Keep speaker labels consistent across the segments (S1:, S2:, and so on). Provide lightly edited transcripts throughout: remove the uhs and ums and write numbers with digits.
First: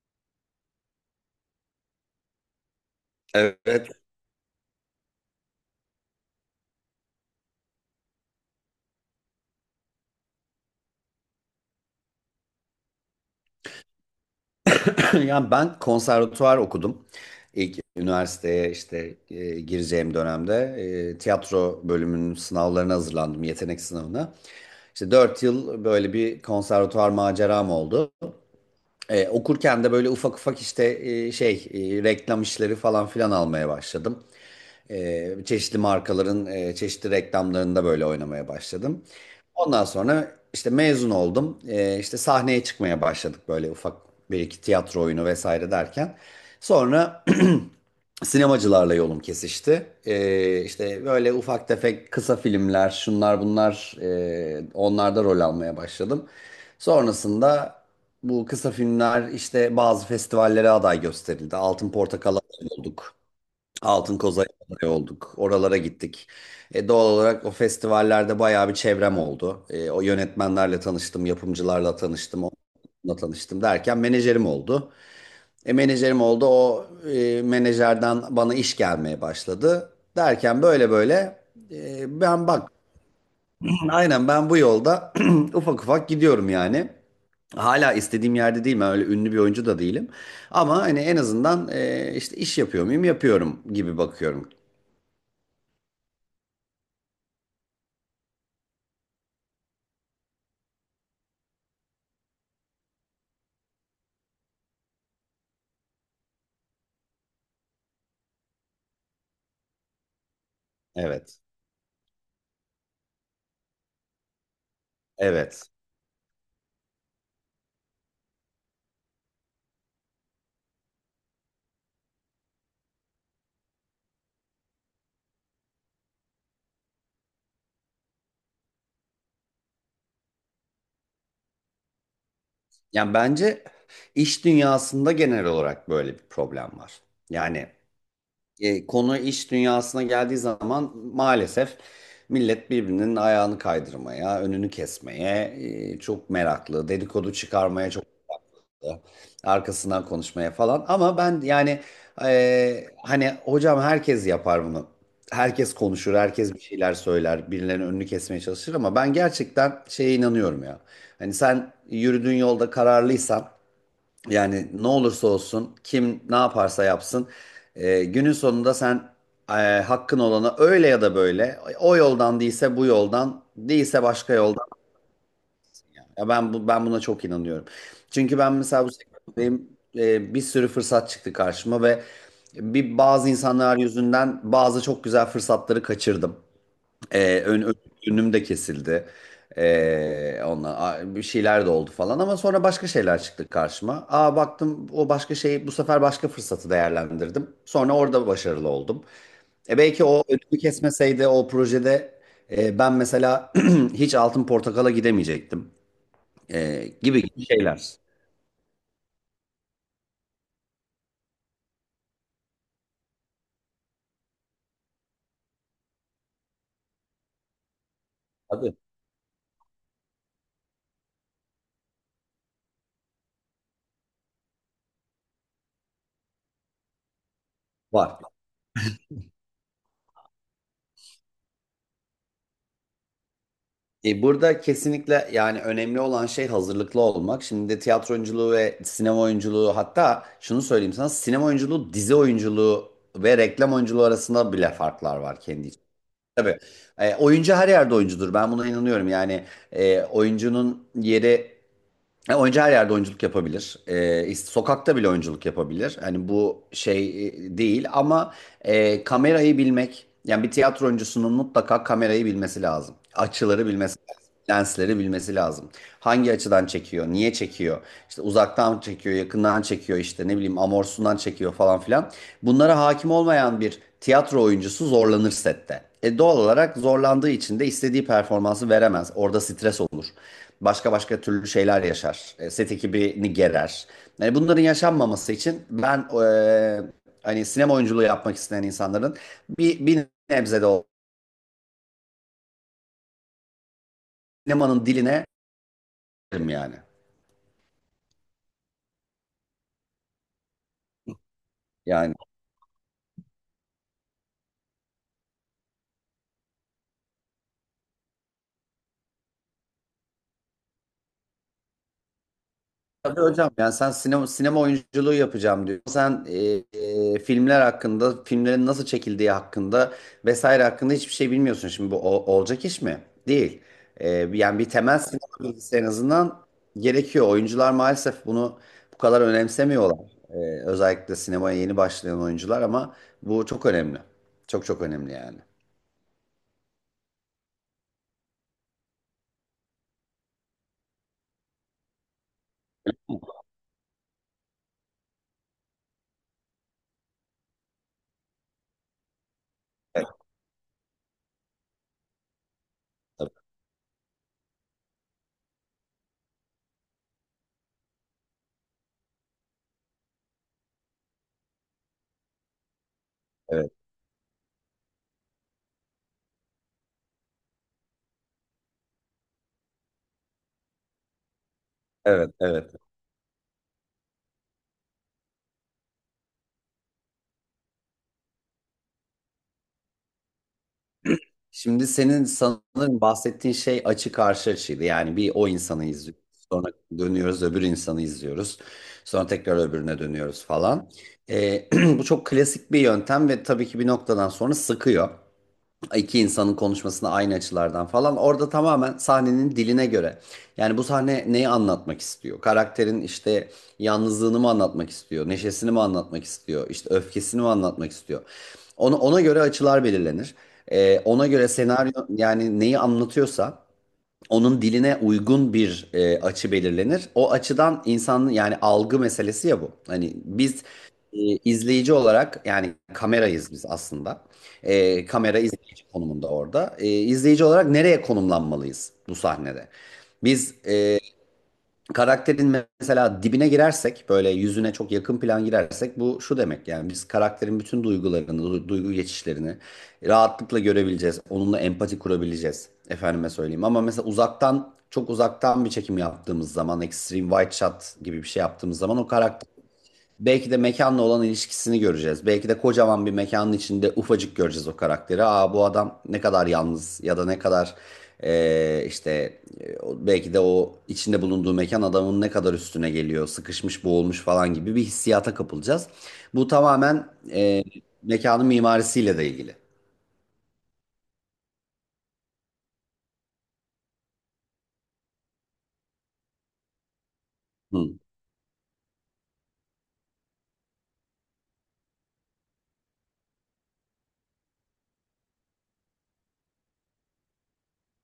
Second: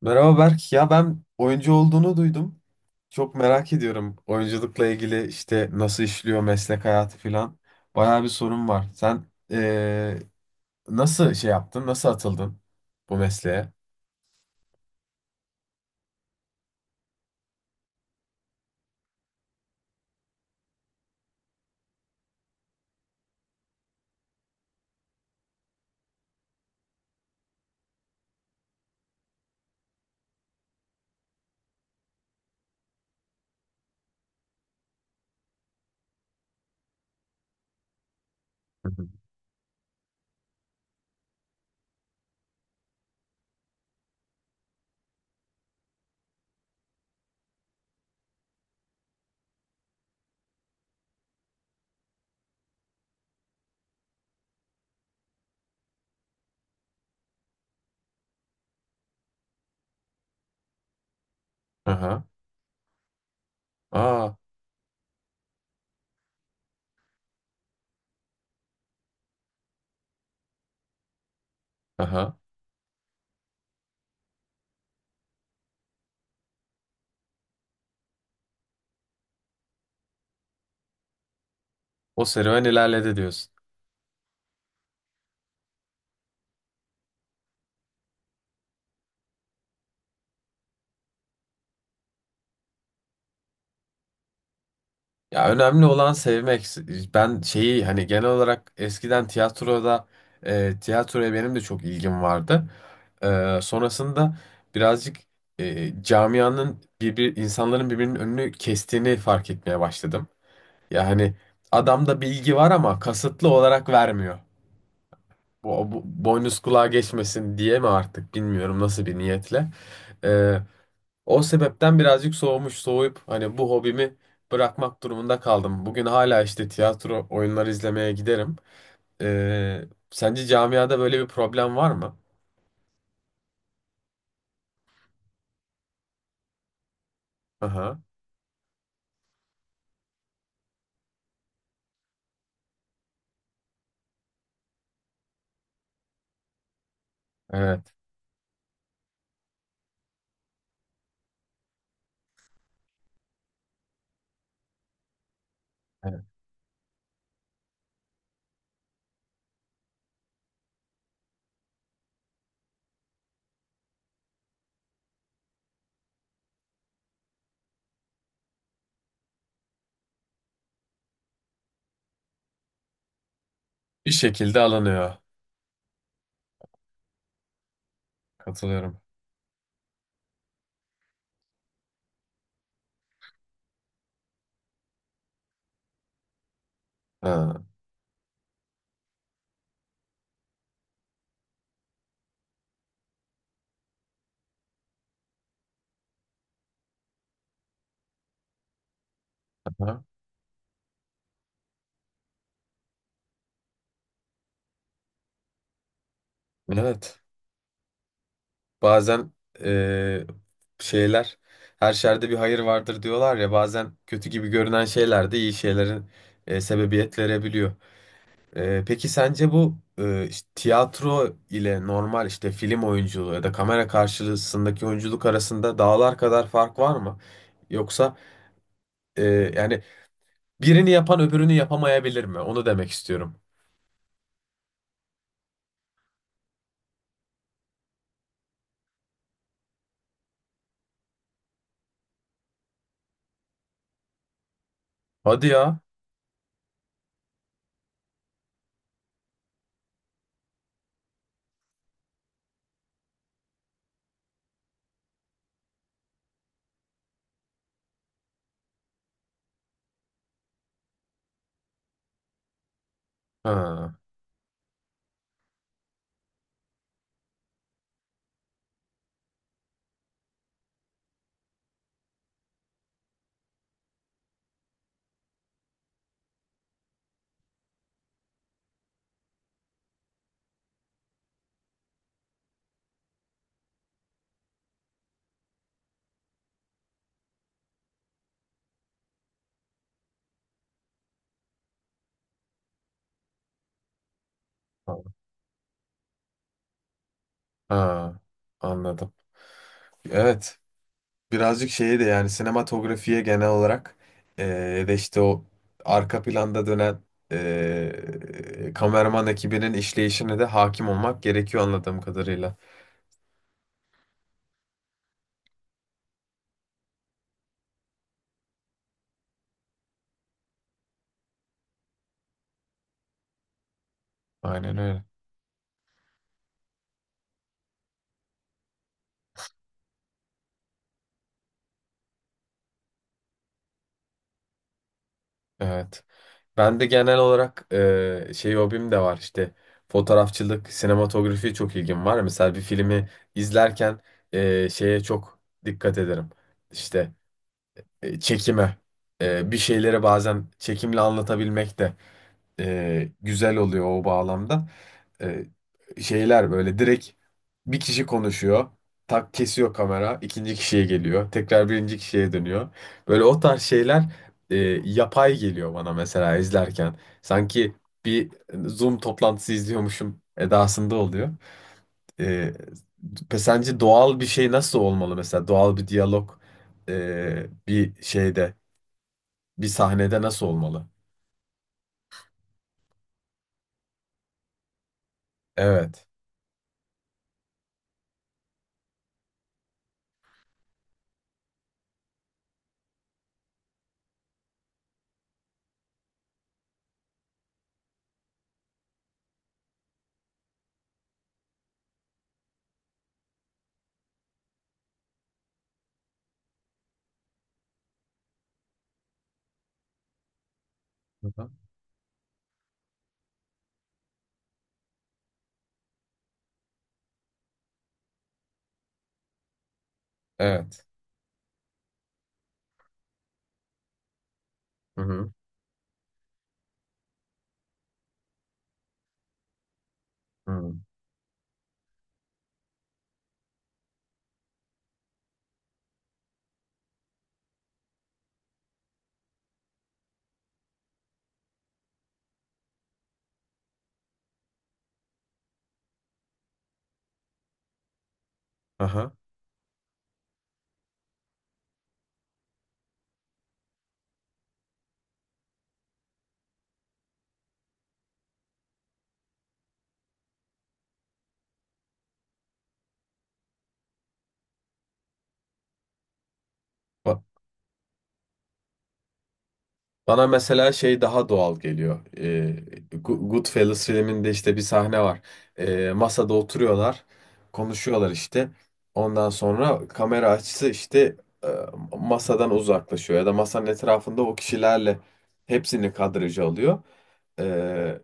S1: Merhaba Berk. Ya ben oyuncu olduğunu duydum. Çok merak
S2: Evet.
S1: ediyorum. Oyunculukla ilgili nasıl işliyor meslek hayatı falan. Bayağı bir sorun var. Sen nasıl yaptın? Nasıl atıldın bu mesleğe?
S2: Yani ben konservatuvar okudum. İlk üniversiteye işte gireceğim dönemde tiyatro bölümünün sınavlarına hazırlandım, yetenek sınavına. İşte 4 yıl böyle bir konservatuvar maceram oldu. Okurken de böyle ufak ufak işte reklam işleri falan filan almaya başladım. Çeşitli markaların çeşitli reklamlarında böyle oynamaya
S1: Hı
S2: başladım.
S1: hı.
S2: Ondan sonra işte mezun oldum. İşte sahneye çıkmaya başladık böyle ufak bir iki tiyatro oyunu vesaire derken. Sonra sinemacılarla yolum kesişti. İşte böyle ufak tefek kısa filmler, şunlar bunlar, onlarda rol almaya başladım. Sonrasında bu kısa filmler işte bazı festivallere aday gösterildi. Altın
S1: Aha.
S2: Portakal'a aday olduk. Altın
S1: Aa,
S2: Koza'ya aday olduk. Oralara gittik. Doğal olarak o festivallerde bayağı bir çevrem oldu. O yönetmenlerle tanıştım, yapımcılarla
S1: aha.
S2: tanıştım, onunla tanıştım derken menajerim oldu. Menajerim oldu. O menajerden bana iş gelmeye başladı. Derken böyle böyle, e,
S1: O
S2: ben
S1: serüven
S2: bak
S1: ilerledi diyorsun.
S2: aynen ben bu yolda ufak ufak gidiyorum yani. Hala istediğim yerde değilim. Ben öyle ünlü bir oyuncu da değilim. Ama hani en azından işte iş yapıyor muyum, yapıyorum gibi bakıyorum.
S1: Ya önemli olan sevmek. Ben hani genel olarak eskiden tiyatroya benim de çok ilgim vardı. Sonrasında birazcık, camianın insanların birbirinin önünü kestiğini fark etmeye başladım. Yani
S2: Evet.
S1: adamda bilgi var ama kasıtlı olarak vermiyor.
S2: Evet.
S1: Bu boynuz kulağa geçmesin diye mi artık bilmiyorum nasıl bir niyetle. E, o sebepten birazcık soğumuş, soğuyup hani bu hobimi bırakmak durumunda kaldım. Bugün hala işte tiyatro oyunları izlemeye giderim. Sence camiada böyle bir problem var mı?
S2: Yani bence iş dünyasında genel olarak böyle bir problem var. Yani,
S1: Aha,
S2: Konu iş dünyasına geldiği zaman maalesef millet birbirinin ayağını kaydırmaya, önünü kesmeye çok meraklı, dedikodu çıkarmaya
S1: evet,
S2: çok meraklı, arkasından konuşmaya falan. Ama ben yani, hani hocam, herkes yapar bunu. Herkes konuşur,
S1: evet.
S2: herkes bir şeyler söyler, birilerinin önünü kesmeye çalışır ama ben gerçekten şeye inanıyorum ya. Hani sen yürüdüğün yolda kararlıysan, yani ne olursa olsun, kim ne yaparsa yapsın, günün sonunda sen e, hakkın olana öyle ya da böyle, o yoldan değilse bu yoldan, değilse
S1: Bir
S2: başka
S1: şekilde
S2: yoldan.
S1: alınıyor.
S2: Ya ben bu ben buna çok inanıyorum. Çünkü ben mesela bu
S1: Katılıyorum.
S2: sektördeyim, bir sürü fırsat çıktı karşıma ve bazı insanlar yüzünden bazı çok güzel fırsatları kaçırdım. Ee,
S1: Ha,
S2: ön, ön- Önüm de kesildi. Onunla bir şeyler de oldu falan ama sonra başka şeyler çıktı karşıma. Aa, baktım o başka şeyi, bu sefer başka fırsatı değerlendirdim. Sonra orada başarılı oldum. E
S1: aha.
S2: belki o önümü kesmeseydi o projede, ben mesela hiç Altın Portakal'a gidemeyecektim.
S1: Evet.
S2: Gibi gibi şeyler.
S1: Bazen, ee, şeyler, her şerde bir hayır vardır diyorlar ya, bazen kötü gibi görünen şeyler de iyi şeylerin, sebebiyet verebiliyor.
S2: Tabii.
S1: Peki sence bu, işte tiyatro ile normal işte film oyunculuğu ya da kamera karşısındaki oyunculuk arasında dağlar kadar fark var mı? Yoksa,
S2: Var.
S1: e, yani birini yapan öbürünü yapamayabilir mi? Onu demek istiyorum.
S2: Burada kesinlikle, yani önemli olan şey hazırlıklı olmak. Şimdi tiyatro oyunculuğu ve sinema oyunculuğu, hatta şunu söyleyeyim sana, sinema oyunculuğu, dizi oyunculuğu ve reklam oyunculuğu arasında bile farklar var
S1: Hadi
S2: kendi
S1: ya.
S2: için. Tabii, oyuncu her yerde oyuncudur. Ben buna inanıyorum. Yani oyuncunun yeri, oyuncu her yerde oyunculuk yapabilir. Sokakta bile oyunculuk yapabilir. Hani bu değil ama kamerayı bilmek, yani bir tiyatro oyuncusunun mutlaka kamerayı bilmesi lazım. Açıları
S1: Ha,
S2: bilmesi, lensleri bilmesi lazım. Hangi açıdan çekiyor, niye çekiyor, işte uzaktan çekiyor, yakından çekiyor, işte ne bileyim amorsundan çekiyor falan filan. Bunlara hakim olmayan bir tiyatro oyuncusu zorlanır sette. E doğal olarak zorlandığı için de istediği performansı veremez. Orada stres olur. Başka başka türlü şeyler yaşar. Set ekibini gerer. Yani bunların yaşanmaması için ben, hani sinema oyunculuğu yapmak isteyen insanların bir nebze de o sinemanın
S1: ha,
S2: diline, yani.
S1: ha, anladım. Evet. Birazcık şeye de
S2: Yani.
S1: yani sinematografiye genel olarak, eee, ya da işte o arka planda dönen, kameraman ekibinin işleyişine de hakim olmak gerekiyor anladığım kadarıyla.
S2: Tabii hocam, yani sen sinema, sinema oyunculuğu yapacağım diyor. Sen filmler hakkında, filmlerin nasıl çekildiği hakkında vesaire hakkında hiçbir şey bilmiyorsun. Şimdi bu olacak iş mi? Değil. Yani bir
S1: Aynen
S2: temel
S1: öyle.
S2: sinema bilgisi en azından gerekiyor. Oyuncular maalesef bunu bu kadar önemsemiyorlar. Özellikle sinemaya yeni başlayan oyuncular, ama bu çok önemli. Çok çok önemli yani.
S1: Evet. Ben de genel olarak hobim de var işte, fotoğrafçılık, sinematografi, çok ilgim var. Mesela bir filmi izlerken, şeye çok dikkat ederim. İşte, çekime. Bir şeyleri bazen çekimle anlatabilmek de,
S2: Tabii.
S1: güzel oluyor o bağlamda. E, şeyler Böyle direkt bir kişi konuşuyor. Tak kesiyor kamera. İkinci kişiye geliyor. Tekrar birinci kişiye dönüyor. Böyle o tarz
S2: Evet,
S1: şeyler, e, yapay geliyor bana mesela izlerken. Sanki bir Zoom toplantısı izliyormuşum edasında oluyor. E,
S2: evet, evet.
S1: pe- sence doğal bir şey nasıl olmalı mesela? Doğal bir diyalog, e, bir şeyde, bir sahnede nasıl olmalı?
S2: Şimdi senin sanırım bahsettiğin şey açı karşı açıydı. Yani bir o insanı
S1: Evet.
S2: izliyoruz. Sonra dönüyoruz, öbür insanı izliyoruz. Sonra tekrar öbürüne dönüyoruz falan. Ee, bu çok klasik bir yöntem ve tabii ki bir noktadan sonra sıkıyor, iki insanın konuşmasını aynı açılardan falan. Orada tamamen sahnenin diline göre. Yani bu sahne neyi anlatmak istiyor? Karakterin işte yalnızlığını mı anlatmak istiyor? Neşesini mi anlatmak istiyor? İşte öfkesini mi anlatmak istiyor? Ona göre açılar belirlenir. Ona
S1: Hı
S2: göre
S1: hı.
S2: senaryo, yani neyi anlatıyorsa onun diline uygun bir açı belirlenir. O açıdan insanın, yani algı meselesi ya bu. Hani biz,
S1: Evet.
S2: e, izleyici olarak, yani kamerayız biz aslında.
S1: Hı hı.
S2: Kamera izleyici konumunda orada. İzleyici olarak nereye konumlanmalıyız bu sahnede? Biz
S1: Hı.
S2: karakterin mesela dibine girersek, böyle yüzüne çok yakın plan girersek, bu şu demek: yani biz karakterin bütün duygularını, duygu geçişlerini rahatlıkla görebileceğiz. Onunla empati kurabileceğiz. Efendime söyleyeyim, ama mesela uzaktan, çok uzaktan bir çekim yaptığımız zaman, extreme wide shot gibi bir şey yaptığımız zaman, o
S1: Aha.
S2: karakter, belki de mekanla olan ilişkisini göreceğiz. Belki de kocaman bir mekanın içinde ufacık göreceğiz o karakteri. Aa, bu adam ne kadar yalnız ya da ne kadar belki de o içinde bulunduğu mekan adamın ne kadar üstüne geliyor, sıkışmış, boğulmuş falan gibi bir hissiyata kapılacağız. Bu tamamen
S1: Ba-
S2: mekanın mimarisiyle de ilgili.
S1: Bana mesela şey daha doğal geliyor. Go- Goodfellas filminde işte bir sahne var. Masada oturuyorlar,
S2: Hı.
S1: konuşuyorlar işte. Ondan sonra kamera açısı işte, e, masadan uzaklaşıyor ya da masanın etrafında o kişilerle hepsini kadraja alıyor. Ee,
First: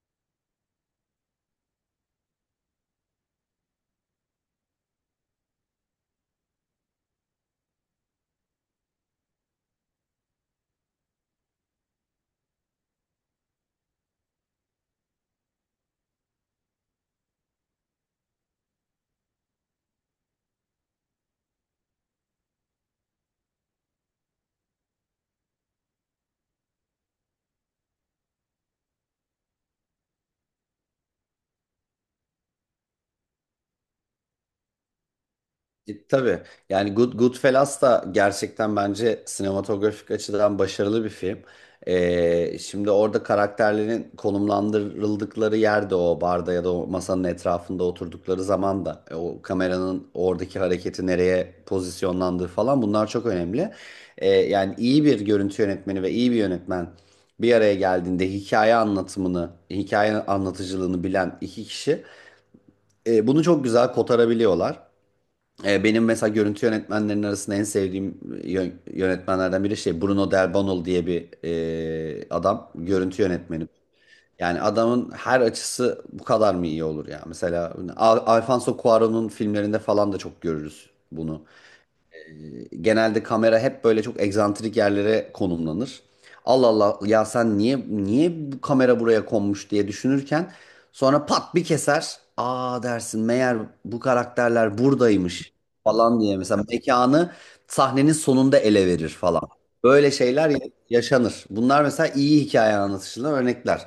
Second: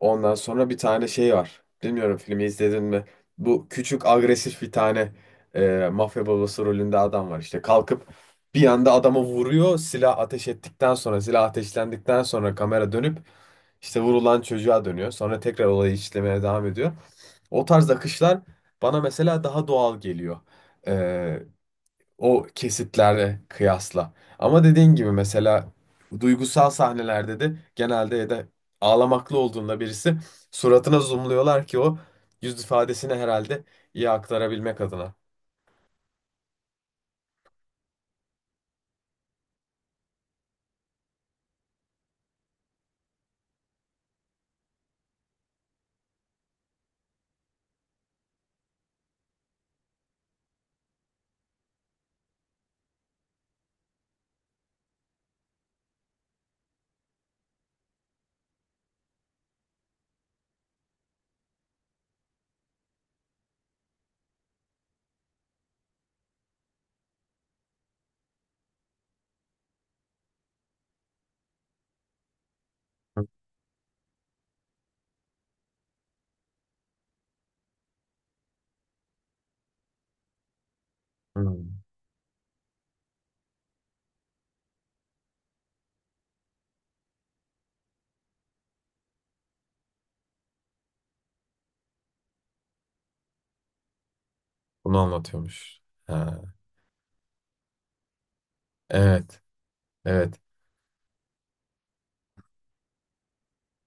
S1: ondan sonra bir tane şey var. Bilmiyorum, filmi izledin mi? Bu küçük agresif bir tane, mafya babası rolünde adam var, işte kalkıp bir anda adamı vuruyor. Silah ateş ettikten sonra, silah ateşlendikten sonra kamera dönüp işte vurulan çocuğa dönüyor. Sonra tekrar olayı işlemeye devam ediyor. O tarz akışlar bana mesela daha doğal geliyor. Ee, o kesitlerle kıyasla. Ama dediğin gibi mesela duygusal sahnelerde de genelde, ya da ağlamaklı olduğunda birisi, suratına zoomluyorlar ki o yüz ifadesini herhalde iyi aktarabilmek adına.
S2: Tabii, yani Goodfellas da gerçekten bence sinematografik açıdan başarılı bir film. Şimdi orada karakterlerin konumlandırıldıkları yerde, o barda ya da o masanın etrafında oturdukları zaman da, o kameranın oradaki hareketi, nereye pozisyonlandığı falan, bunlar çok önemli. Yani iyi bir görüntü yönetmeni ve iyi bir yönetmen bir araya geldiğinde, hikaye anlatımını, hikaye anlatıcılığını bilen iki kişi, bunu çok güzel kotarabiliyorlar. Benim mesela görüntü yönetmenlerinin arasında en sevdiğim yönetmenlerden biri, şey, Bruno Del Bonal diye bir adam, görüntü yönetmeni. Yani adamın her açısı bu kadar mı iyi olur ya? Mesela Alfonso Cuarón'un filmlerinde falan da çok görürüz bunu.
S1: Hmm.
S2: Genelde kamera hep böyle çok egzantrik yerlere konumlanır. Allah Allah ya, sen niye, bu kamera buraya konmuş diye düşünürken, sonra pat bir keser. Aa dersin, meğer bu karakterler
S1: Bunu
S2: buradaymış
S1: anlatıyormuş.
S2: falan diye
S1: Ha,
S2: mesela mekanı sahnenin sonunda ele verir
S1: evet.
S2: falan. Böyle
S1: Evet,
S2: şeyler yaşanır. Bunlar mesela iyi hikaye anlatışından örnekler.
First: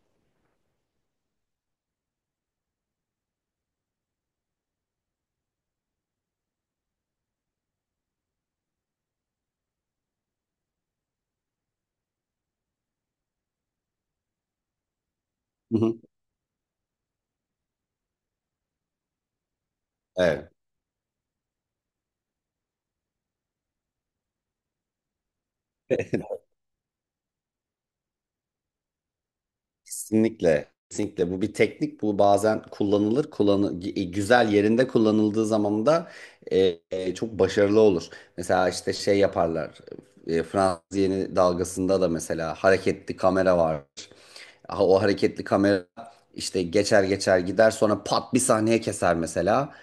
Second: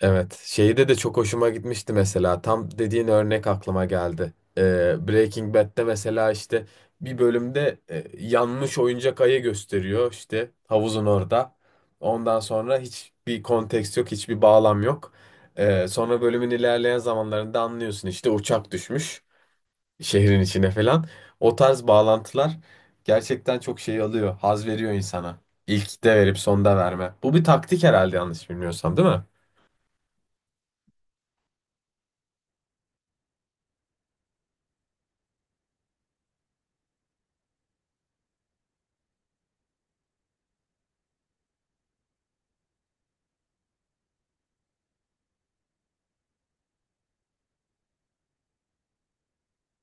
S1: evet. Şeyde de çok hoşuma gitmişti mesela. Tam dediğin örnek aklıma geldi. Breaking Bad'de mesela işte bir bölümde, yanmış oyuncak ayı gösteriyor işte havuzun orada. Ondan sonra hiçbir konteks yok, hiçbir bağlam yok.
S2: Hı hı.
S1: Sonra bölümün ilerleyen zamanlarında anlıyorsun işte uçak düşmüş şehrin
S2: Evet.
S1: içine falan. O tarz bağlantılar gerçekten çok şey alıyor, haz veriyor insana. İlkte verip sonda verme. Bu bir taktik herhalde, yanlış bilmiyorsam, değil mi?
S2: Kesinlikle. Kesinlikle. Bu bir teknik. Bu bazen kullanılır. Güzel, yerinde kullanıldığı zaman da çok başarılı olur. Mesela işte şey yaparlar. Fransız yeni dalgasında da mesela hareketli kamera var. Ha, o hareketli kamera işte geçer geçer gider, sonra pat bir sahneye keser mesela.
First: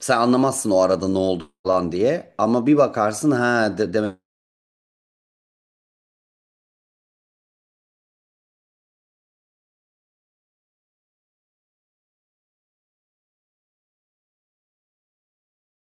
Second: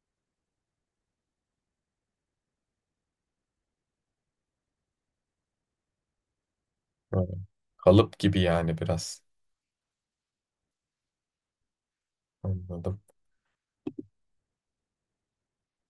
S2: Sen anlamazsın o arada ne oldu falan diye. Ama bir bakarsın, ha demek
S1: Ha, kalıp gibi yani biraz. Anladım.